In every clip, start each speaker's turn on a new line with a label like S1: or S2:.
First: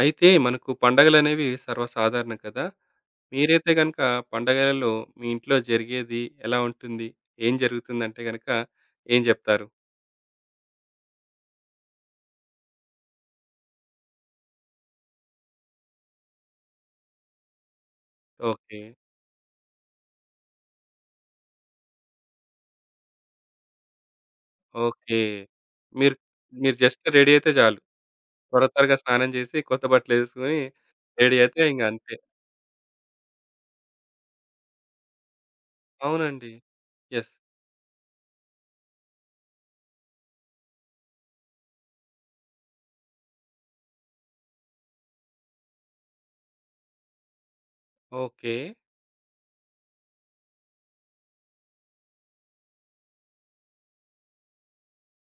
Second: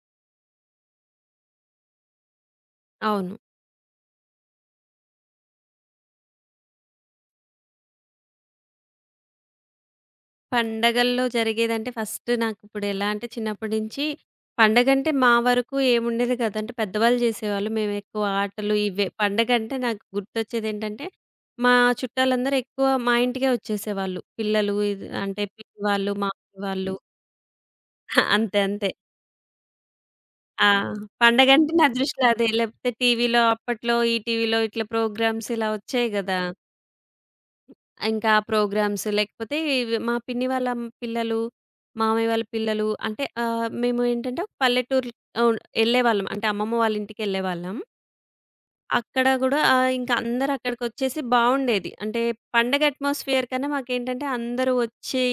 S1: అయితే మనకు పండగలనేవి సర్వసాధారణం కదా!
S2: అవును.
S1: మీరైతే గనక పండగలలో మీ ఇంట్లో జరిగేది ఎలా ఉంటుంది? ఏం జరుగుతుందంటే గనక ఏం జెప్తారు?
S2: పండగల్లో జరిగేదంటే ఫస్ట్ నాకిప్పుడు ఎలా అంటే చిన్నప్పటి నుంచి పండగంటే మా వరకు ఏముండేది కాదు. అంటే పెద్దవాళ్ళు చేసేవాళ్ళు. మేమెక్కువ ఆటలు
S1: ఓకే.
S2: ఇవే. పండగంటే నాకు గుర్తొచ్చేదేంటంటే మా చుట్టాలందరూ ఎక్కువ మా ఇంటికే వచ్చేసేవాళ్ళు. పిల్లలు ఇది
S1: ఓకే.
S2: అంటే పిన్ని వాళ్ళు,
S1: మీరు
S2: మామయ్య
S1: మీరు
S2: వాళ్ళు.
S1: జస్ట్ రెడీ అయితే చాలు.
S2: అంతే
S1: త్వర
S2: అంతే.
S1: త్వరగా స్నానం జేసి కొత్త బట్టలేసుకొని
S2: ఆ!
S1: రెడీ అయితే
S2: పండగంటే
S1: ఇంగ
S2: నా
S1: అంతే.
S2: దృష్టిలో అదే. లేకపోతే టీవీలో అప్పట్లో ఈటీవీలో ఇట్లా ప్రోగ్రామ్స్ ఇలా వచ్చాయి గదా!
S1: అవునండి. యెస్.
S2: ఇంకా ప్రోగ్రామ్స్ లేకపోతే ఇవి మా పిన్ని వాళ్ళ పిల్లలు, మామయ్య వాళ్ళ పిల్లలు అంటే మేము ఏంటంటే ఒక పల్లెటూరు అవును. ఎళ్ళేవాళ్ళం. అంటే అమ్మమ్మ వాళ్ళ ఇంటికెళ్ళేవాళ్ళం.
S1: ఓకే.
S2: అక్కడ గూడా ఇంక అందరూ అక్కడికొచ్చేసి బావుండేది. అంటే పండగ అట్మాస్ఫియర్ కన్నా మాకేంటంటే అందరూ వచ్చి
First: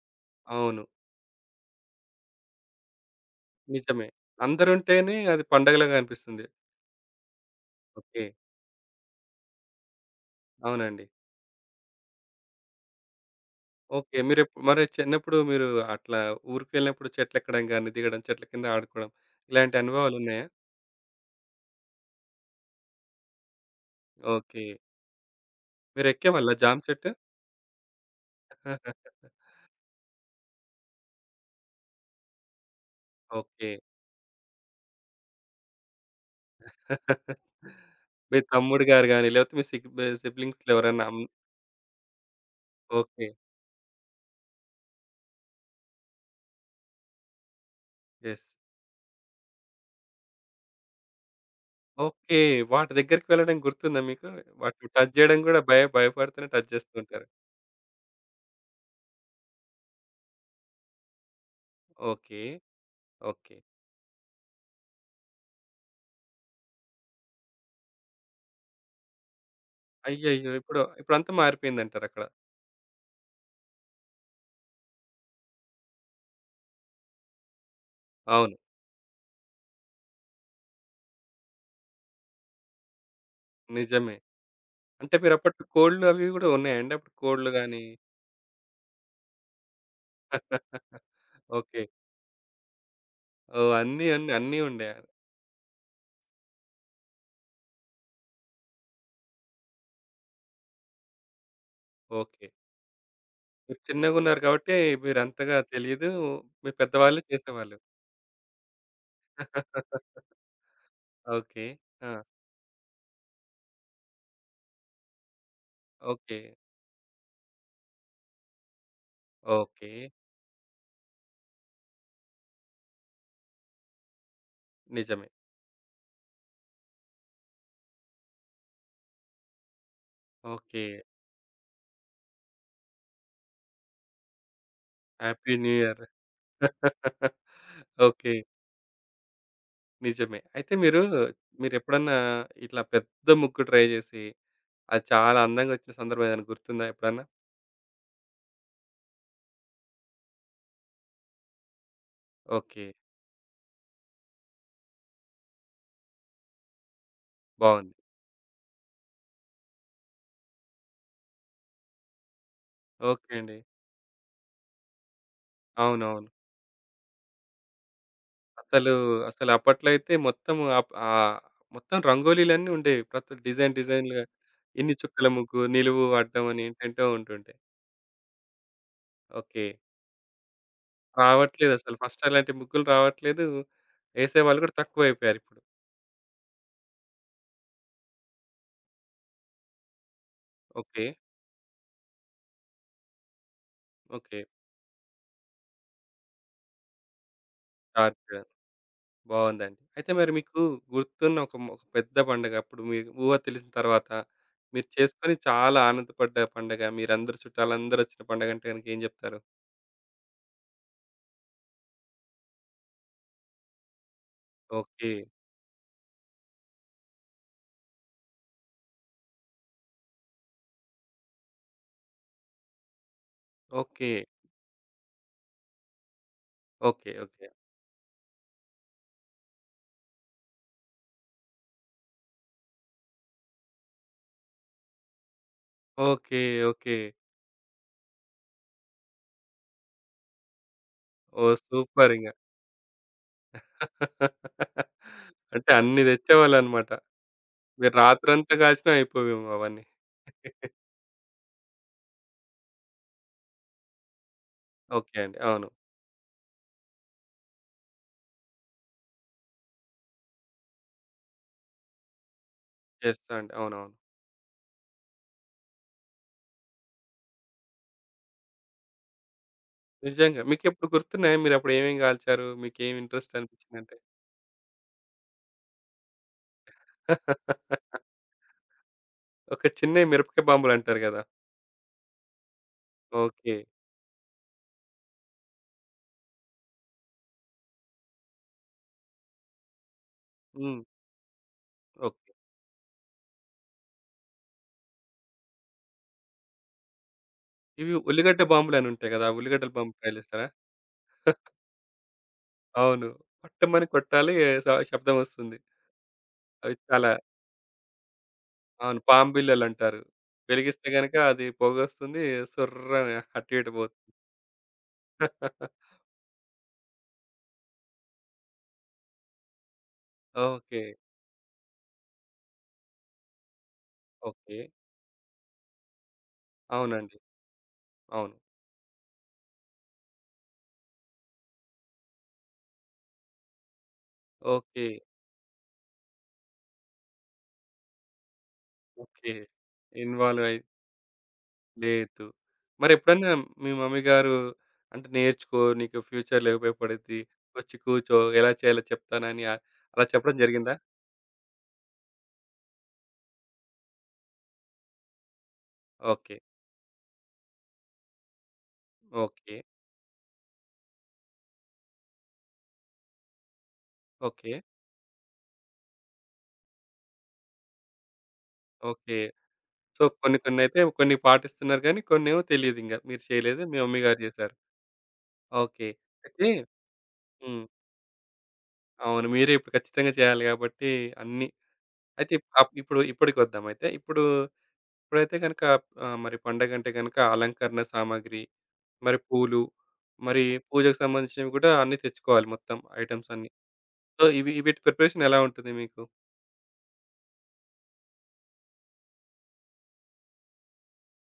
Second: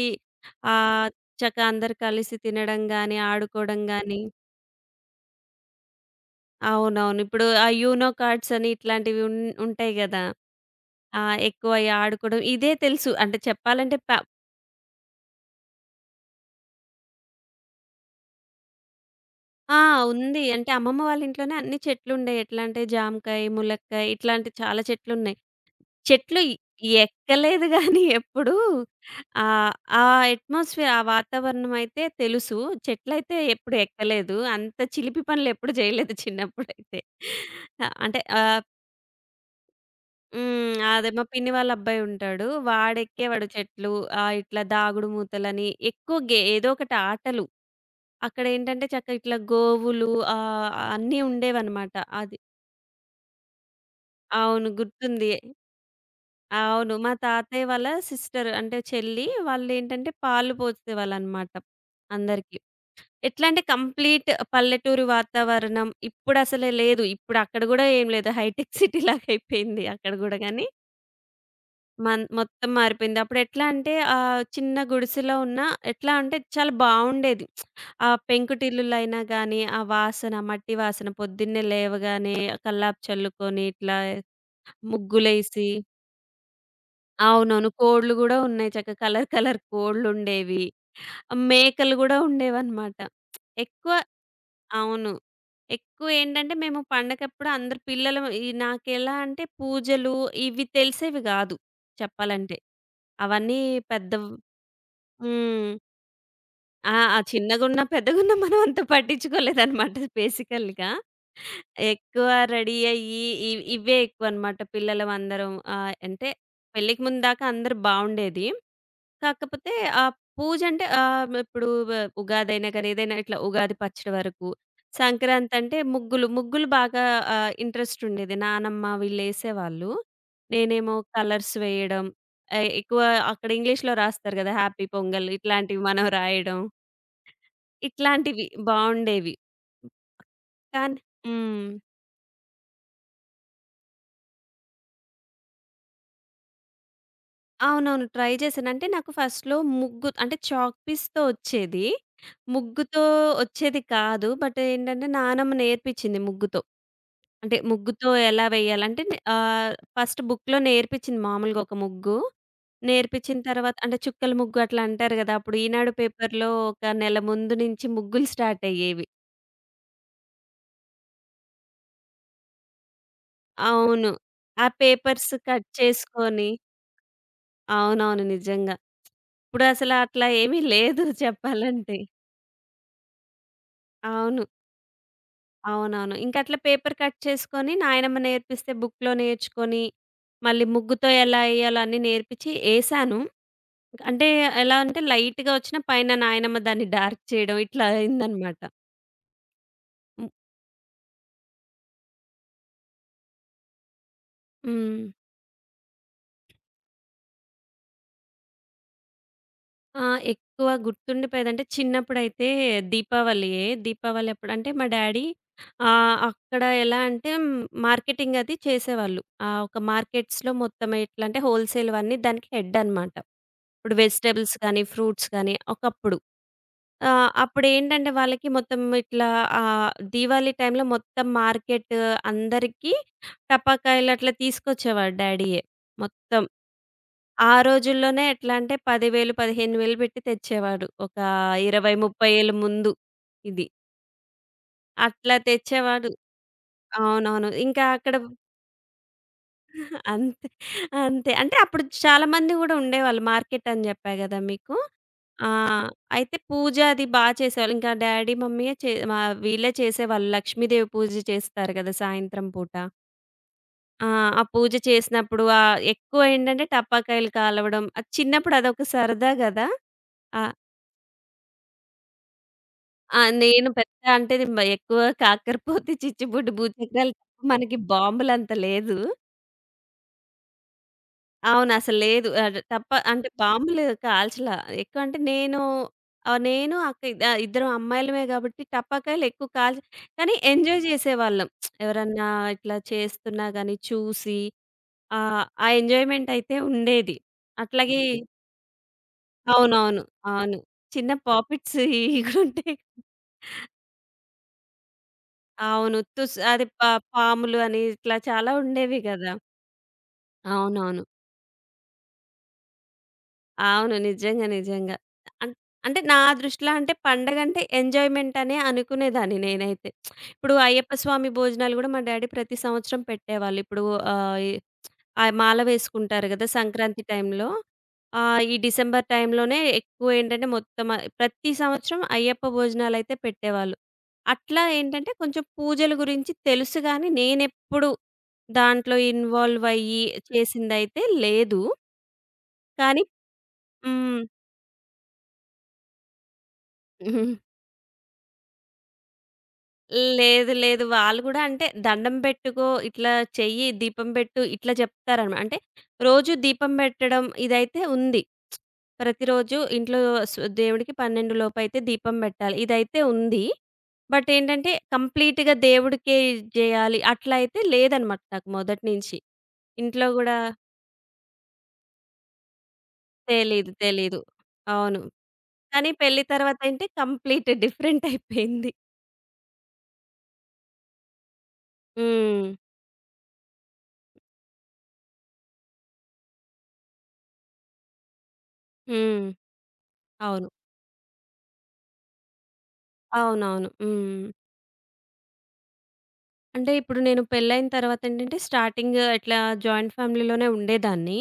S1: అవును.
S2: ఆహ్, చక్కగా అందరూ కలిసి తినడం గాని, ఆడుకోవడం
S1: నిజమే.
S2: గాని
S1: అందరుంటేనే అది పండగలాగా అనిపిస్తుంది.
S2: అవునవును. ఇప్పుడు ఆ యూనో
S1: ఓకే.
S2: కార్డ్స్ అని ఇట్లాంటివి ఉంటాయి గదా!
S1: అవునండి.
S2: ఎక్కువ అయి ఆడుకోవడం. ఇదే తెలుసు. అంటే చెప్పాలంటే
S1: ఓకే. మరి చిన్నప్పుడు మీరు అట్లా ఊరికెళ్ళినప్పుడు చెట్లెక్కడం గాని, దిగడం, చెట్ల కింద ఆడుకోవడం ఇలాంటి
S2: ఆ! ఉంది.
S1: అనుభవాలున్నాయా?
S2: అంటే అమ్మమ్మ వాళ్ళ ఇంట్లోనే అన్ని చెట్లుండేయి. ఎట్లా అంటే జామకాయ, ములక్కాయ ఇట్లాంటి
S1: ఓకే.
S2: చాలా చెట్లున్నాయి. చెట్లు
S1: మీరెక్కేవాళ్ళా జామ చెట్టు?
S2: ఎక్కలేదు గానీ ఎప్పుడూ ఆహ్, ఆ అట్మాస్ఫియర్ ఆ వాతావరణం అయితే తెలుసు. చెట్లయితే
S1: ఓకే.
S2: ఎప్పుడు ఎక్కలేదు. అంత చిలిపి పనులు ఎప్పుడు జేయలేదు చిన్నప్పుడైతే. ఆ! అంటే
S1: మీ
S2: ఆహ్,
S1: తమ్ముడు గారు గాని, లేకపోతే మీ సిగ్ బె సిబ్లింగ్స్‌లో
S2: హ్మ్.
S1: ఎవరైనా
S2: అదే మా పిన్ని వాళ్ళ అబ్బాయి ఉంటాడు.
S1: ఓకే.
S2: వాడెక్కేవాడు చెట్లు. ఇట్లా దాగుడు మూతలని ఎక్కువ ఏదో ఒకటి ఆటలు.
S1: యెస్.
S2: అక్కడేంటంటే చక్కగా ఇట్లా గోవులు అన్నీ ఉండేవనమాట. అది.
S1: ఓకే. వాటి దగ్గరికి వెళ్ళడం గుర్తుందా మీకు?
S2: అవును.
S1: వాటిని టచ్
S2: గుర్తుంది.
S1: జేయడం గూడా భయ భయపడుతూనే టచ్ జేస్తూ
S2: అవును. మా
S1: ఉంటారు.
S2: తాతయ్య వాళ్ళ సిస్టర్ అంటే చెల్లి వాళ్ళేంటంటే పాలు పోసేవాళ్ళనమాట
S1: ఓకే.
S2: అందరికి. ఎట్లా
S1: ఓకే.
S2: అంటే కంప్లీట్ పల్లెటూరు వాతావరణం. ఇప్పుడసలే లేదు. ఇప్పుడు అక్కడ గూడా ఏం లేదు. హైటెక్ సిటీ లాగయిపోయింది అక్కడ గూడా
S1: అయ్యయ్యో!
S2: గానీ.
S1: ఇప్పుడంతా మారిపోయిందంటారక్కడ.
S2: మొత్తం మారిపోయింది. అప్పుడెట్లా అంటే చిన్న గుడిసెలో ఉన్న ఎట్లా అంటే చాలా బావుండేది. ఆ
S1: అవును.
S2: పెంకుటిల్లులైనా గానీ, ఆ వాసన, మట్టి వాసన పొద్దున్నే లేవగానే కల్లాపు చల్లుకొని ఇట్లా
S1: నిజమే. అంటే మీరప్పట్లో
S2: ముగ్గులేసి
S1: కోళ్ళు అవి గూడా ఉన్నాయండి? అప్పుడు కోళ్ళు
S2: అవునవును.
S1: గాని
S2: కోళ్ళు గూడా ఉన్నాయి. చక్కగా కలర్ కలర్ కోళ్ళుండేవి.
S1: ఓకే.
S2: మేకలు గూడా ఉండేవన్నమాట.
S1: ఓహ్!
S2: ఎక్కువ
S1: అన్నీ అన్నీ అన్నీ ఉండేయా?
S2: అవును. ఎక్కువేంటంటే మేము పండగప్పుడు అందరు పిల్లలం ఈ నాకెలా అంటే పూజలు ఇవి తెలిసేవి గాదు
S1: ఓకే.
S2: చెప్పాలంటే. అవన్నీ
S1: మీరు
S2: పెద్ద
S1: చిన్నగున్నారు కాబట్టి మీరంతగా
S2: హ్మ్.
S1: తెలీదు. మీ
S2: ఆ! ఆ!
S1: పెద్దవాళ్ళు చేసేవాళ్ళు.
S2: చిన్నగున్నా, పెద్దగున్నా మనం అంత పట్టించుకోలేదనమాట బేసికల్‌గా.
S1: ఓకే. ఆ!
S2: ఎక్కువ రెడీ అయ్యి ఇవే ఎక్కువనమాట పిల్లలమందరం. అంటే
S1: ఓకే.
S2: పెళ్ళికి ముందు దాకా అందరూ బావుండేది. కాకపోతే
S1: ఓకే.
S2: ఆ పూజంటే ఆహ్, ఇప్పుడు వ ఉగాదైనా కానీ, ఏదైనా ఇట్లా ఉగాది పచ్చడి వరకు.
S1: నిజమే.
S2: సంక్రాంతంటే ముగ్గులు. ముగ్గులు బాగా ఇంట్రెస్టుండేది. నానమ్మ వీళ్ళేసేవాళ్ళు.
S1: ఓకే.
S2: నేనేమో కలర్స్ వేయడం. ఆహ్, ఎక్కువ అక్కడ ఇంగ్లీష్‌లో రాస్తారు గదా! హ్యాపీ పొంగల్
S1: హ్యాపీ న్యూ
S2: ఇట్లాంటివి
S1: ఇయర్.
S2: మనం రాయడం.
S1: ఓకే.
S2: ఇట్లాంటివి బావుండేవి.
S1: నిజమే. అయితే
S2: కానీ
S1: మీరు
S2: హ్మ్.
S1: మీరెప్పుడన్నా ఇట్లా పెద్ద ముగ్గు ట్రై జేసి, అది చాలా అందంగొచ్చిన సందర్భం ఏదైనా గుర్తుందా ఎప్పుడన్నా?
S2: అవునవును. ట్రై చేశాను. అంటే నాకు ఫస్ట్‌లో ముగ్గు అంటే చాక్ పీస్‌తో వచ్చేది.
S1: ఓకే.
S2: ముగ్గుతో వచ్చేది కాదు. బట్ ఏంటంటే నానమ్మ నేర్పించింది ముగ్గుతో. అంటే
S1: బావుంది.
S2: ముగ్గుతో ఎలా వేయాలంటే ఆహ్, ఫస్ట్ బుక్‌లో నేర్పించింది మామూలుగా ఒక ముగ్గు.
S1: ఓకే
S2: నేర్పించిన
S1: అండి.
S2: తర్వాత అంటే చుక్కల ముగ్గు అట్లా అంటారు కదా! అప్పుడు ఈనాడు
S1: అవునవును.
S2: పేపర్‌లో ఒక నెల ముందు నుంచి ముగ్గులు స్టార్ట్
S1: అసలు,
S2: అయ్యేవి.
S1: అసలు అప్పట్లో అయితే మొత్తం మొత్తం రంగోలీలన్నీ ఉండేవి. ప్రతి డిజైన్
S2: అవును.
S1: డిజైన్‌లుగా
S2: ఆ
S1: ఇన్ని చుక్కల
S2: పేపర్స్
S1: ముగ్గు,
S2: కట్
S1: నిలువు అడ్డం
S2: చేసుకొని
S1: అని ఏంటేంటో ఉంటుండే.
S2: అవునవును. నిజంగా.
S1: ఓకే.
S2: ఇప్పుడసల అట్లా ఏమీ లేదు
S1: రావట్లేదసలు.
S2: చెప్పాలంటే.
S1: ఫస్ట్ అలాంటి ముగ్గులు రావట్లేదు.
S2: అవును.
S1: ఏసేవాళ్ళు కూడా తక్కువైపోయారిప్పుడు.
S2: అవునవును. ఇంకట్లా పేపర్ కట్ చేసుకొని నాయనమ్మ నేర్పిస్తే బుక్‌లో నేర్చుకొని, మళ్ళీ
S1: ఓకే.
S2: ముగ్గుతో ఎలా ఎయ్యాలో అన్నీ నేర్పిచ్చి ఎసాను. అంటే
S1: ఓకే.
S2: ఎలా అంటే లైట్‌గా ఒచ్చినా పైన నాయనమ్మ దాన్ని డార్క్ చేయడం ఇట్లా
S1: డార్క్
S2: అయిందనమాట.
S1: బావుందండి. అయితే మరి
S2: హ్మ్.
S1: మీకు గుర్తున్న ఒక పెద్ద పండగ అప్పుడు మీకు ఊహ తెలిసిన తర్వాత మీరు
S2: హ్మ్.
S1: చేసుకొని చాలా ఆనందపడ్డ పండగ, చుట్టాలందరూ వచ్చిన పండగంటే గనుక ఏం జెప్తారు?
S2: ఆ! ఎక్కువ గుర్తుండిపోయేదంటే చిన్నప్పుడైతే దీపావళియే. దీపావళి అప్పుడంటే మా
S1: ఓకే.
S2: డ్యాడీ అక్కడ ఎలా అంటే మార్కెటింగ్ అది చేసేవాళ్ళు. ఒక మార్కెట్స్‌లో మొత్తం ఎట్లా అంటే హోల్‌సేల్‌వన్నీ దానికి హెడ్ అనమాట. ఇప్పుడు
S1: ఓకే.
S2: వెజిటబుల్స్ గానీ, ఫ్రూట్స్ గానీ ఒకప్పుడు.
S1: ఓకే. ఓకే.
S2: అప్పుడేంటంటే వాళ్ళకి మొత్తం ఇట్లా దీవాళి టైంలో మొత్తం మార్కెట్ అందరికీ టపాకాయలు అట్లా తీసుకొచ్చేవాడు డ్యాడీయే
S1: ఓకే.
S2: మొత్తం.
S1: ఓకే.
S2: ఆ రోజుల్లోనే ఎట్లా అంటే 10,000, 15,000 పెట్టి తెచ్చేవాడు. ఒక
S1: ఓహ్!
S2: 20,
S1: సూపరింగ.
S2: 30 ఏళ్ళ ముందు ఇది. అట్లా
S1: అంటే అన్ని
S2: తెచ్చేవాడు.
S1: తెచ్చేవాళ్ళన్నమాట.
S2: అవునవును. ఇంకా
S1: మీరు
S2: అక్కడ
S1: రాత్రంతా కాచినా అయిపోవేమో అవన్నీ.
S2: అంతే. అంతే. అంటే అప్పుడు చాలామంది గూడా ఉండేవాళ్ళు. మార్కెట్ అని జెప్పా గదా మీకు.
S1: ఓకే అండి.
S2: ఆ!
S1: అవును.
S2: అయితే పూజ అది బా చేసేవాళ్ళు. ఇంకా డ్యాడీ, మమ్మీయే చే మా వీళ్ళే చేసేవాళ్ళు. లక్ష్మీదేవి పూజ చేస్తారు గదా! సాయంత్రం పూట.
S1: చేస్తా అండి. అవునవును.
S2: ఆ! ఆ పూజ చేసినప్పుడు ఎక్కువ ఏంటంటే టపాకాయలు కాలవడం. అది చిన్నప్పుడు అదొక సరదా గదా!
S1: నిజంగా.
S2: ఆ!
S1: మీకెప్పుడు గుర్తున్నాయా మీరప్పుడు ఏమేం కాల్చారు? మీకేం
S2: ఆ!
S1: ఇంట్రెస్ట్
S2: నేను
S1: అనిపించిందంటే?
S2: పెద్ద అంటే ఎక్కువ కాకరపోతే, చిచ్చుబుడ్డి, భూచక్రాలు తప్ప మనకి బాంబులంత లేదు.
S1: ఒక చిన్నయి మిరపకాయ బాంబులంటారు గదా!
S2: అవును. అసలు లేదు. అడ్ తప్ప అంటే
S1: ఓకే.
S2: బాంబులు కాల్చల. ఎక్కువ అంటే నేను ఆహ్, నేను ఇద్దరం అమ్మాయిలమే గాబట్టి టపాకాయలు ఎక్కువ కానీ
S1: హ్మ్.
S2: ఎంజాయ్ జేసేవాళ్ళం. ఎవరన్నా
S1: ఓకే.
S2: ఇట్లా చేస్తున్నా గాని చూసి ఆ ఎంజాయ్‌మెంట్ అయితే ఉండేది.
S1: ఇవి
S2: అట్లాగే
S1: ఉల్లిగడ్డ బాంబులని ఉంటాయి గదా! ఆ ఉల్లిగడ్డల బాంబు
S2: అవునవును.
S1: ట్రై చేసారా?
S2: అవును. చిన్న పాపిట్స్ ఇవి కూడా ఉంటాయి.
S1: అవును. పట్టమని కొట్టాలి శబ్దం వస్తుంది.
S2: అవును. తుస్ అది
S1: అవి చాలా
S2: పాములు అని ఇట్లా చాలా
S1: అవును.
S2: ఉండేవి గదా!
S1: పాంబిళ్ళలంటారు. వెలిగిస్తే
S2: అవునవును.
S1: గనక అది పొగొస్తుంది. సొర్రని అటు ఇటు
S2: అవును.
S1: పోతుంది.
S2: నిజంగా. నిజంగా. అం అంటే నా దృష్టిలో అంటే పండగంటే ఎంజాయ్‌మెంట్ అనే అనుకునేదాన్ని నేనైతే. ఇప్పుడు
S1: ఓకే.
S2: అయ్యప్ప స్వామి భోజనాలు గూడా మా డ్యాడీ ప్రతి సంవత్సరం పెట్టేవాళ్ళు. ఇప్పుడు ఆహ్, ఈ
S1: ఓకే.
S2: ఆ! మాల వేసుకుంటారు గదా! సంక్రాంతి
S1: అవునండి.
S2: టైంలో.
S1: అవును.
S2: ఈ డిసెంబర్ టైంలోనే ఎక్కువేంటంటే మొత్తం ప్రతి సంవత్సరం అయ్యప్ప భోజనాలైతే పెట్టేవాళ్ళు. అట్లా
S1: ఓకే.
S2: ఏంటంటే కొంచెం పూజల గురించి తెలుసు గానీ, నేనెప్పుడు దాంట్లో
S1: ఓకే.
S2: ఇన్వాల్వ్ అయ్యి
S1: ఇన్వాల్వ్ అయి
S2: చేసిందైతే లేదు.
S1: లేదు.
S2: కానీ
S1: మరెప్పుడన్నా మీ మమ్మీ
S2: హ్మ్.
S1: గారు అంటే, నేర్చుకో నీకు ఫ్యూచర్‌లో ఉపయోగపడిద్ది. వచ్చి కూర్చో, ఎలా చేయాలో చెప్తానని అలా చెప్పడం
S2: లేదు.
S1: జరిగిందా?
S2: లేదు. వాళ్ళు గూడా అంటే దండం పెట్టుకో, ఇట్లా చెయ్యి, దీపం పెట్టు ఇట్లా చెప్తారనమాట. అంటే రోజు
S1: ఓకే.
S2: దీపం పెట్టడం ఇదైతే ఉంది.
S1: ఓకే.
S2: ప్రతిరోజు ఇంట్లో స్ దేవుడికి 12 లోపైతే దీపం పెట్టాలి. ఇదైతే ఉంది. But
S1: okay.
S2: ఏంటంటే కంప్లీట్‌గా దేవుడికే జేయాలి అట్లా అయితే లేదనమాట నాకు మొదటి నుంచి.
S1: ఓకే. సో,
S2: ఇంట్లో గూడా
S1: కొన్ని పాటిస్తున్నారు గానీ, కొన్నేమో తెలీదింక. మీరు చేయలేదు.
S2: తెలీదు.
S1: మీ మమ్మీ
S2: తెలీదు.
S1: గారు చేశారు.
S2: అవును.
S1: ఓకే.
S2: కానీ పెళ్లి
S1: అయితే
S2: తర్వాతేంటి కంప్లీట్
S1: హ్మ్.
S2: డిఫరెంట్ అయిపోయింది.
S1: అవును. మీరే ఇప్పుడు ఖచ్చితంగా చేయాలి గాబట్టి అన్నీ అయితే
S2: హ్మ్.
S1: ఇప్పుడు ఇప్పటికొద్దాం అయితే. ఇప్పుడైతే గనక మరి పండగంటే గనక అలంకరణ సామాగ్రి, మరి
S2: హ్మ్.
S1: పూలు, మరి
S2: అవును.
S1: పూజకు సంబంధించినవి గూడా అన్నీ తెచ్చుకోవాలి మొత్తం ఐటెమ్స్ అన్నీ.
S2: అవునవును.
S1: సో,
S2: హ్మ్.
S1: ఇవి వీటి ప్రిపరేషన్ ఎలా ఉంటుంది మీకు?
S2: అంటే ఇప్పుడు నేను పెళ్ళైన తర్వాతేంటంటే స్టార్టింగ్ ఇట్లా జాయింట్ ఫ్యామిలీలోనే ఉండేదాన్ని.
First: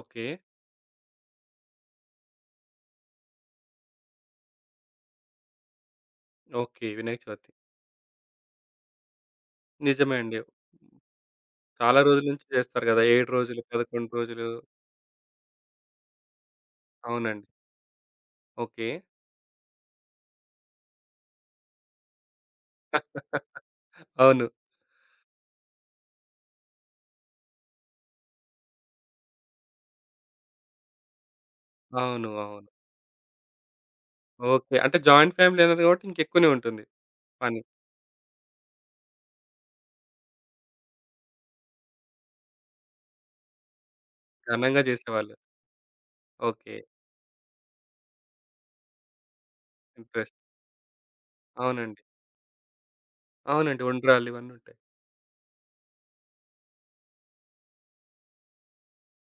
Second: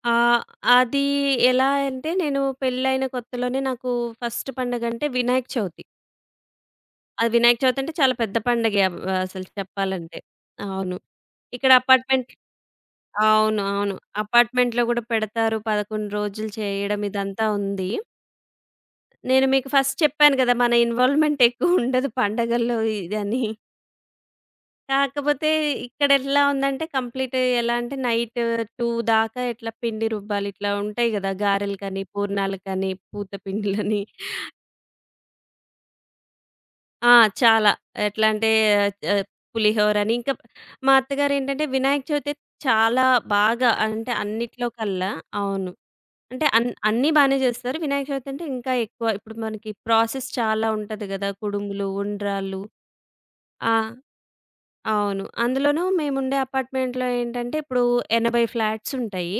S1: ఓకే.
S2: ఆహ్, అది ఎలా అంటే నేను పెళ్ళైన కొత్తలోనే నాకు ఫస్ట్ పండగంటే వినాయక చవితి.
S1: ఓకే. వినాయక
S2: అది
S1: చవితి.
S2: వినాయక చవితి అంటే చాలా పెద్ద పండగే అసలు
S1: నిజమే
S2: చెప్పాలంటే.
S1: అండి.
S2: అవును. ఇక్కడ
S1: చాలా రోజుల
S2: అపార్ట్‌మెంట్
S1: నుంచి చేస్తారు గదా! 7
S2: అవును.
S1: రోజులు,
S2: అవును.
S1: 11 రోజులు.
S2: అపార్ట్‌మెంట్‌లో గూడా పెడతారు. 11 రోజులు చేయడం ఇదంతా
S1: అవునండి.
S2: ఉంది.
S1: ఓకే.
S2: నేను మీకు ఫస్ట్ చెప్పాను గదా! మన ఇన్వాల్వ్‌మెంట్ ఎక్కువ ఉండదు పండగల్లో ఇదని.
S1: అవును.
S2: కాకపోతే ఇక్కడెట్లా ఉందంటే కంప్లీట్ ఎలా అంటే నైట్ 2 దాకా ఎట్లా పిండి రుబ్బాలి. ఇట్లా ఉంటాయి గదా! గారెలు కానీ,
S1: అవును.
S2: పూర్ణాలు
S1: అవును.
S2: కానీ, పూత పిండిలని
S1: ఓకే. అంటే జాయింట్ ఫ్యామిలీ అన్నారు గాబట్టి ఇంకెక్కువనే ఉంటుంది
S2: ఆ!
S1: పని.
S2: చాలా. ఎట్లా అంటే ఆహ్, పులిహోరని ఇంకా మా అత్తగారేంటంటే వినాయక చవితి చాలా బాగా అంటే అన్నిట్లో
S1: ఘనంగా
S2: కల్లా
S1: చేసేవాళ్ళు.
S2: అవును. అంటే
S1: ఓకే.
S2: అన్నీ బానే జేస్తారు. వినాయక చవితి అంటే ఇంకా ఎక్కువ. ఇప్పుడు మనకి ప్రాసెస్
S1: ఇంట్రెస్ట్.
S2: చాలా ఉంటది గదా! కుడుములు,
S1: అవునండి.
S2: ఉండ్రాళ్ళు. ఆ!
S1: అవునండి. ఉండ్రాళ్ళు ఇవన్నీ ఉంటాయి.
S2: అవును. అందులోనూ మేముండే అపార్ట్‌మెంట్‌లో ఏంటంటే, ఇప్పుడు 80 ఫ్లాట్స్ ఉంటాయి.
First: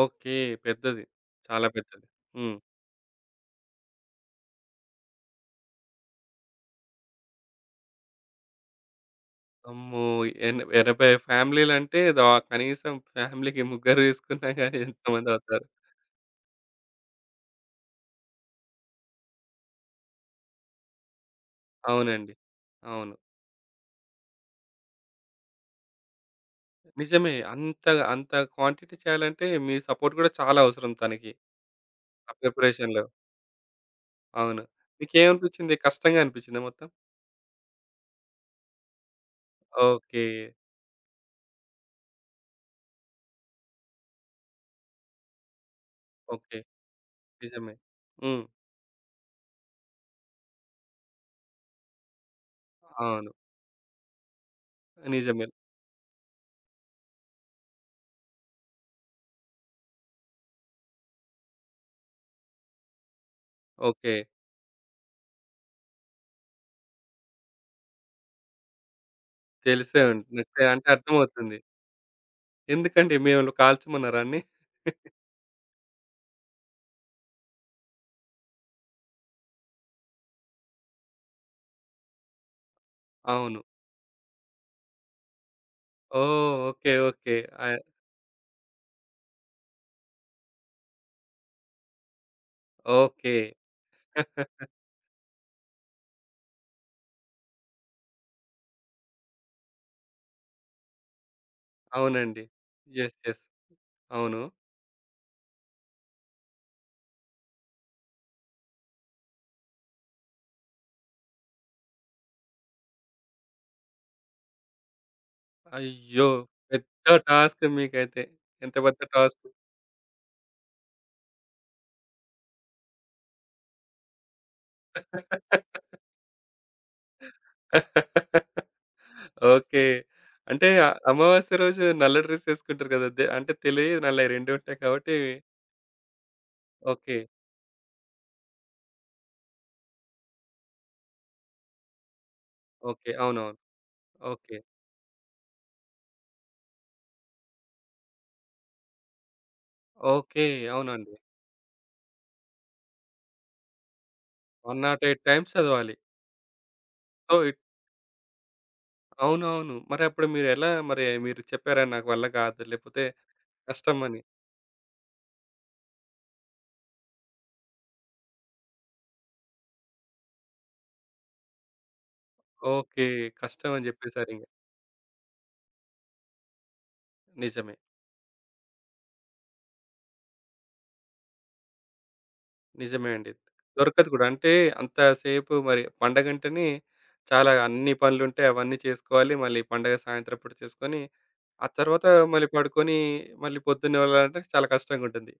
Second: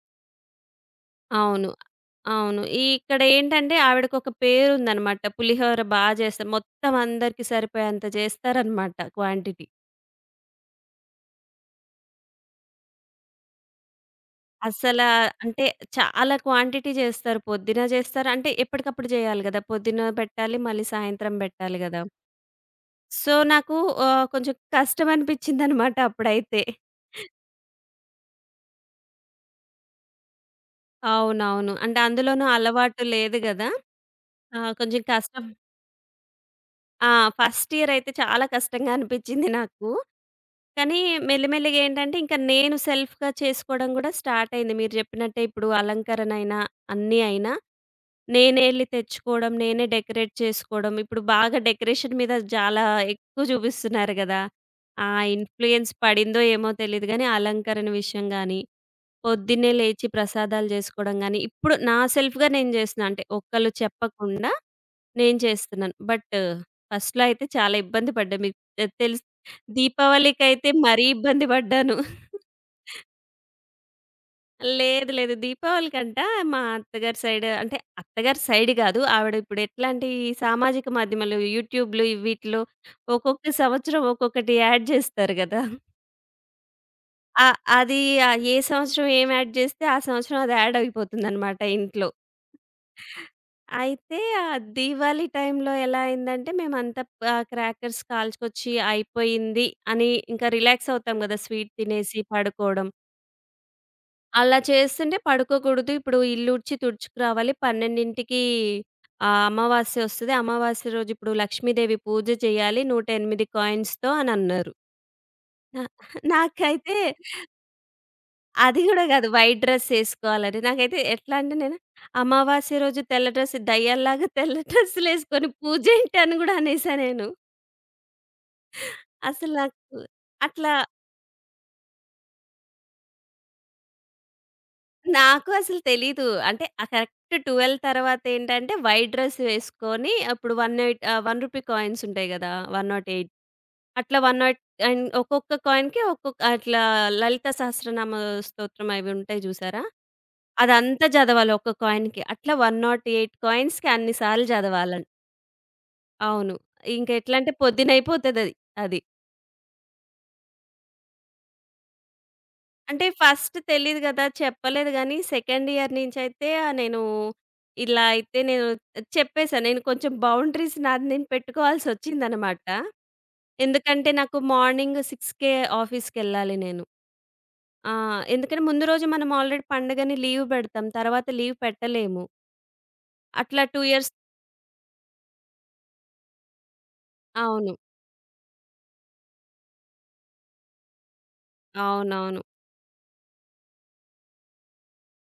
S1: ఓకే. పెద్దది. చాలా
S2: అవును.
S1: పెద్దది. హ్మ్.
S2: అవును. ఇక్కడేంటంటే, ఆవిడకొక పేరుందనమాట. పులిహోర బా చేస్తారు. మొత్తం అందరికి సరిపోయేంత చేస్తారనమాట క్వాంటిటీ.
S1: అమ్మో! 80 ఫ్యామిలీలంటే కనీసం ఫ్యామిలీకి ముగ్గురు తీసుకున్నా గాని
S2: అసలా
S1: ఎంతమంది
S2: అంటే,
S1: అవుతారు?
S2: చాలా క్వాంటిటీ చేస్తారు. పొద్దున చేస్తారు. అంటే, ఎప్పటికప్పుడు చేయాలి గదా! పొద్దున పెట్టాలి, మళ్ళీ సాయంత్రం పెట్టాలి గదా!
S1: అవునండి. అవును.
S2: సో, నాకు కొంచెం కష్టమనిపిచ్చిందనమాట అప్పుడైతే.
S1: నిజమే. అంత అంత క్వాంటిటీ చేయాలంటే మీ సపోర్ట్ కూడా చాలా అవసరం తనకి.
S2: అవునవును. అంటే
S1: ఆ
S2: అందులోనూ అలవాటు
S1: ప్రిపరేషన్‌లో.
S2: లేదు గదా!
S1: అవును.
S2: కొంచెం కష్టం.
S1: మీకేమనిపించింది? కష్టంగా అనిపించిందా మొత్తం?
S2: ఆ! ఫస్ట్ ఇయర్ అయితే చాలా కష్టంగా అనిపించింది నాకు.
S1: ఓకే.
S2: కానీ మెల్లిమెల్లిగా ఏంటంటే ఇంకా నేను సెల్ఫ్‌గా చేసుకోవడం గూడా స్టార్ట్ అయింది. మీరు చెప్పినట్టే ఇప్పుడు అలంకరణ
S1: ఓకే.
S2: అయినా, అన్నీ అయినా
S1: నిజమే. హ్మ్.
S2: నేనే ఎళ్లి తెచ్చుకోవడం, నేనే డెకరేట్ చేసుకోవడం. ఇప్పుడు బాగా డెకరేషన్ మీద చాలా
S1: అవును.
S2: ఎక్కువ చూపిస్తున్నారు గదా! ఆ
S1: నిజమే.
S2: ఇన్‌ఫ్లూయెన్స్ పడిందో ఏమో తెలీదు గానీ అలంకరణ విషయం గానీ, పొద్దున్నే లేచి ప్రసాదాలు చేసుకోవడం గానీ, ఇప్పుడు నా సెల్ఫ్‌గా నేను చేస్తున్నా. అంటే ఒకళ్ళు
S1: ఓకే.
S2: చెప్పకుండా నేను చేస్తున్నాను. బట్ ఫస్ట్‌లో అయితే చాలా ఇబ్బంది పడ్డా. మీకు తెలుసు
S1: తెలిసే ఉంటుంది.
S2: దీపావళికైతే
S1: అంటే
S2: మరీ ఇబ్బంది
S1: అర్థమవుతుంది.
S2: పడ్డాను.
S1: ఎందుకండి మిమ్మల్ని కాల్చమన్నారా అన్ని?
S2: లేదు, లేదు. మా అత్తగారి సైడ్ అంటే అత్తగారి సైడ్ గాదు. ఆవిడ ఇప్పుడు ఎట్లా అంటే ఈ సామాజిక మాధ్యమాలు, యూట్యూబ్‌లు వీటిలో ఒక్కొక్క
S1: అవును.
S2: సంవత్సరం ఒక్కొక్కటి యాడ్ చేస్తారు గదా!
S1: ఓహ్! ఓకే. ఓకే.
S2: ఆ!
S1: ఆహ్,
S2: అది ఏ సంవత్సరం ఏం యాడ్ చేస్తే ఆ సంవత్సరం అది యాడ్ అయిపోతుందనమాట ఇంట్లో.
S1: ఓకే.
S2: అయితే ఆ దీవాళీ టైంలో ఎలా అయిందంటే మేమంతా క్రాకర్స్ కాల్చుకొచ్చి అయిపోయింది అని ఇంకా రిలాక్స్ అవుతాం గదా! స్వీట్ తినేసి
S1: అవునండి.
S2: పడుకోవడం.
S1: యెస్. యెస్. అవును.
S2: అలా చేస్తుంటే పడుకోకూడదు. ఇప్పుడు ఇల్లు ఊడ్చి తుడుచుకురావాలి. 12కి అమావాస్య ఒస్తది. అమావాస్య రోజు ఇప్పుడు లక్ష్మీదేవి పూజ చేయాలి. 108 కాయిన్స్‌తో అని అన్నారు. నా
S1: అయ్యో!
S2: నాకైతే
S1: పెద్ద టాస్క్ మీకైతే. ఎంత
S2: అది
S1: పెద్ద
S2: గూడా గాదు.
S1: టాస్క్.
S2: వైట్ డ్రెస్సేసుకోవాలని. నాకైతే ఎట్లా అంటే నేను అమావాస్య రోజు తెల్ల డ్రెస్ దయ్యాల్లాగా తెల్ల డ్రెస్సులేసుకొని పూజేంటి అని గూడా అనేసా నేను. అసలు నాకు
S1: ఓకే. అంటే
S2: అట్లా
S1: ఆ అమావాస్య రోజు నల్ల డ్రెస్ ఎసుకుంటారు కదా! నల్లయి 2 ఉంటాయి కాబట్టి
S2: నాకు అసలు తెలీదు. అంటే ఆ కరెక్ట్
S1: ఓకే.
S2: 12 తర్వాత ఏంటంటే వైట్ డ్రెస్ వేసుకొని అప్పుడు 1 రూ. 1 కాయిన్స్ ఉంటాయి గదా!
S1: ఓకే.
S2: 108
S1: అవునవును.
S2: అట్లా
S1: ఓకే.
S2: 108 అండ్ ఒక్కొక్క కాయిన్‌కి ఒక్కొక్క అట్లా లలిత సహస్రనామ స్తోత్రం అవి ఉంటాయి జూసారా?
S1: ఓకే.
S2: అదంతా
S1: అవునండి.
S2: చదవాలి ఒక్క కాయిన్‌కి. అట్లా 108 కాయిన్స్‌కి అన్ని సార్లు చదవాలని.
S1: 108 టైమ్స్ చదవాలి.
S2: అవును.
S1: సో
S2: ఇంకెట్లంటే పొద్దునయిపోతదది. అది.
S1: అవునవును. మరప్పుడు మీరెలా మరి మీరు చెప్పారా నాకు వల్ల కాదు, లేపోతే
S2: అంటే ఫస్ట్
S1: కష్టం
S2: తెలీదు
S1: అని?
S2: గదా! చెప్పలేదు గానీ, సెకండ్ ఇయర్ నుంచయితే ఆహ్, నేను ఇలా అయితే నేను చెప్పేసా. నేను కొంచెం బౌండరీస్ నాది నేను పెట్టుకోవాల్సొచ్చిందనమాట.
S1: ఓకే. కష్టం అని
S2: ఎందుకంటే నాకు
S1: జెప్పేసారింగ.
S2: మార్నింగ్ 6కే ఆఫీస్‌కెళ్ళాలి నేను.
S1: నిజమే.
S2: ఆ! ఎందుకంటే ముందు రోజు మనం ఆల్రెడీ పండగని లీవ్ బెడతాం. తర్వాత లీవ్ పెట్టలేము.
S1: నిజమే అండి.
S2: అట్లా 2
S1: దొరకదు
S2: ఇయర్స్
S1: గూడా. అంటే అంత సేపు మరి పండగంటేనే చాలా
S2: అవును.
S1: అన్ని పనులుంటాయి. అవన్నీ చేసుకోవాలి. మళ్ళీ పండగ సాయంత్రం పూట చేసుకొని, ఆ తర్వాత
S2: అవునవును.
S1: మళ్ళీ పడుకొని, మళ్ళీ పొద్దున్నే లెగాలంటే చాలా కష్టంగుంటుంది.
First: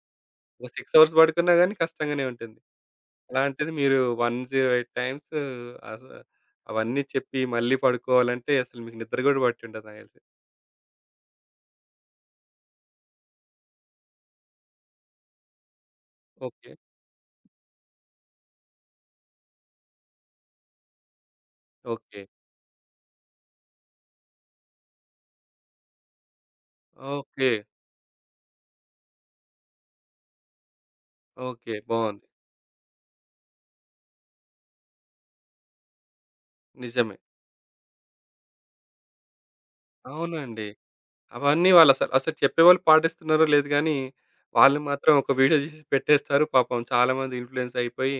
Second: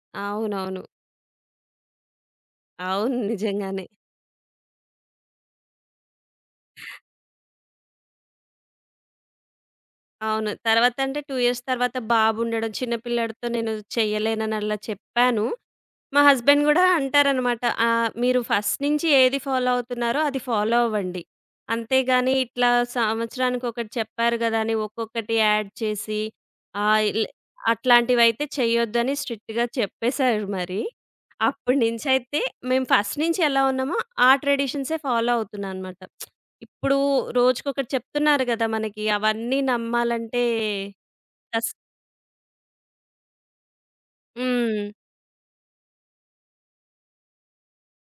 S1: ఒక
S2: అవునవును.
S1: 6 అవర్స్ పడుకున్నా గానీ కష్టంగానే ఉంటుంది.
S2: అవును.
S1: అలాంటిది
S2: నిజంగానే.
S1: మీరు 108 టైమ్స్ అస అవన్నీ చెప్పి మళ్ళీ పడుకోవాలంటే అసలు మీకు నిద్ర గూడా పట్టుండదు నాకు దెలిసి.
S2: అవును. తర్వాతంటే 2 ఇయర్స్ తర్వాత బాబుండడం, చిన్న పిల్లాడితో నేను చేయలేనని అలా చెప్పాను. మా హస్బెండ్
S1: ఓకే.
S2: గూడా అంటారనమాట. ఆహ్, "మీరు ఫస్ట్ నుంచి ఏది ఫాలో అవుతున్నారో అది ఫాలో అవ్వండి.
S1: ఓకే.
S2: అంతేగాని ఇట్లా సంవత్సరానికి ఒకటి చెప్పారు గదా! అని ఒక్కొక్కటి యాడ్ చేసి ఆహ్, ఇల్
S1: ఓకే.
S2: అట్లాంటివైతే చెయ్యొద్దని" స్ట్రిక్ట్‌గా చెప్పేశారు మరి.
S1: ఓకే.
S2: అప్పటి
S1: బావుంది.
S2: నుంచైతే మేము ఫస్ట్ నుంచి ఎలా ఉన్నామో ఆ ట్రెడిషన్సే ఫాలో అవుతున్నా అనమాట. ఇప్పుడు
S1: నిజమే.
S2: రోజుకొకటి చెప్తున్నారు గదా! మనకి అవన్నీ నమ్మాలంటే
S1: అవునండి.
S2: కస్
S1: అవన్నీ అసలు చెప్పేవాళ్ళు పాటిస్తున్నారో లేదు గానీ, వాళ్ళు
S2: హ్మ్.
S1: మాత్రం ఒక వీడియో జేసి పెట్టేస్తారు. పాపం చాలామంది ఇన్‌ఫ్లుయెన్స్ అయిపోయి,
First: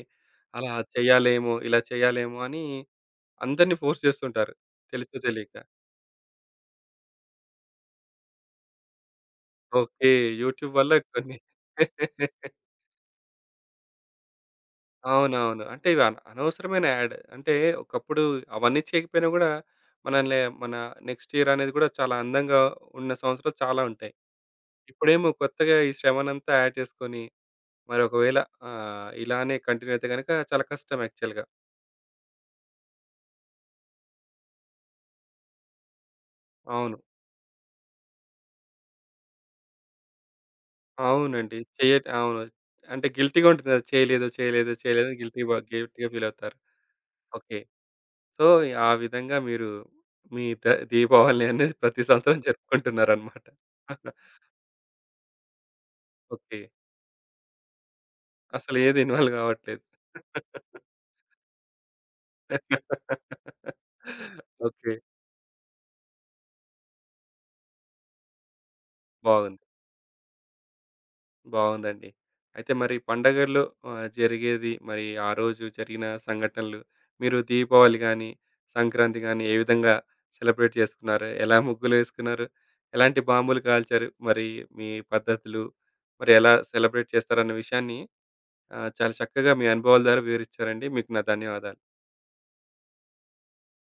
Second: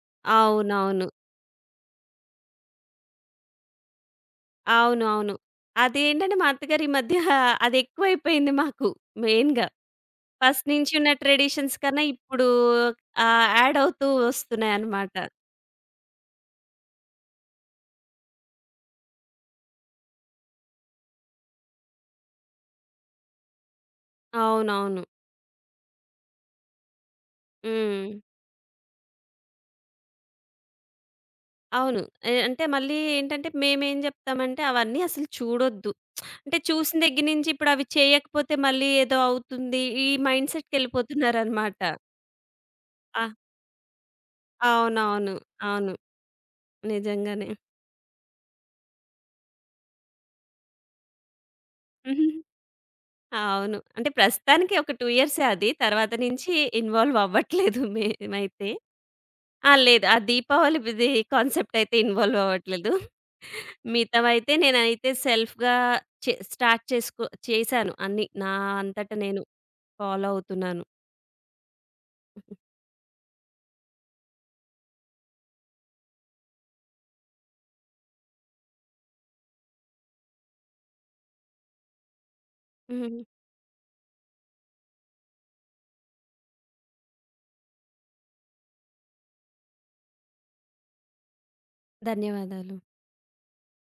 S1: అలా
S2: అవునవును.
S1: చేయాలేమో, ఇలా చేయాలేమో అని అందరిని ఫోర్స్ చేస్తుంటారు.
S2: అవును.
S1: తెలుసో
S2: అవును.
S1: తెలియక.
S2: అదేంటంటే మా అత్తగారు ఈ మధ్య అదెక్కువైపోయింది మాకు మెయిన్‌గా.
S1: ఓకే.
S2: ఫస్ట్
S1: యూట్యూబ్ వల్ల
S2: నుంచి ఉన్న
S1: కొన్ని
S2: ట్రెడిషన్స్ కన్నా ఇప్పుడు యాడ్ అవుతూ వస్తున్నాయన్నమాట.
S1: అవునవును. అంటే ఇవి అనవసరమైన యాడ్. అంటే ఒకప్పుడు అవన్నీ చేయకపోయినా గూడా, మన నెక్స్ట్ ఇయర్ అనేది గూడా చాలా అందంగా ఉన్న సంవత్సరాలు చాలా ఉంటాయి.
S2: అవునవును.
S1: ఇప్పుడేమో కొత్తగా ఈ శ్రమనంతా యాడ్ చేసుకొని, మరి
S2: హ్మ్.
S1: ఒకవేళ ఇలానే కంటిన్యూ అయితే గనక చాలా కష్టం యాక్చువల్‌గా.
S2: అవును. అంటే మళ్ళీ ఏంటంటే మేమేం జెప్తామంటే అవన్నీ అసలు చూడొద్దు. అంటే
S1: అవును.
S2: చూసిన దగ్గర నుంచి ఇప్పుడు అవి చేయకపోతే మళ్ళీ ఏదో అవుతుంది. ఈ మైండ్
S1: అవునండి.
S2: సెట్‌కెళ్ళిపోతున్నారనమాట.
S1: అవును. అంటే
S2: ఆ!
S1: గిల్టీ‌గా ఉంటుంది కదా! చేయలేదు, చేయలేదు, చేయలేదు అని
S2: అవునవును. అవును.
S1: గిల్టీ‌గా ఫీల్ అవుతారు.
S2: నిజంగానే.
S1: ఓకే. సో, ఆ విధంగా మీరు మీ ద దీపావళి అనేది ప్రతి సంవత్సరం జరుపుకుంటున్నారనమాట.
S2: అవును. అంటే ప్రస్తుతానికి ఒక 2 ఇయర్సే అది. తర్వాత నుంచి
S1: ఓకే.
S2: ఇన్వాల్వ్ అవ్వట్లేదు మేమైతే.
S1: అసలు ఏది ఇన్వాల్వ్ కావట్లేదు.
S2: లేదు. ఆ దీపావళి కాన్సెప్ట్ అయితే ఇన్వాల్వ్ అవ్వట్లేదు. మిగతావైతే
S1: ఓకే.
S2: నేనైతే సెల్ఫ్‌గా చే స్టార్ట్ చేసుకో చేశాను అన్నీ. నా అంతట నేను
S1: బాగుంది.
S2: ఫాలో అవుతున్నాను.
S1: బావుందండి. అయితే మరి పండగల్లో జరిగేది మరి ఆ రోజు జరిగిన సంఘటనలు, మీరు దీపావళి గానీ, సంక్రాంతి గానీ ఏ విధంగా సెలబ్రేట్ చేసుకున్నారు? ఎలా ముగ్గులేసుకున్నారు? ఎలాంటి
S2: హ్మ్.
S1: బాంబులు కాల్చారు? మరి మీ పద్ధతులు, మరి ఎలా సెలబ్రేట్ చేస్తారన్న విషయాన్ని చాలా చక్కగా మీ అనుభవాల ద్వారా వివరించారండి. మీకు నా ధన్యవాదాలు.
S2: ధన్యవాదాలు.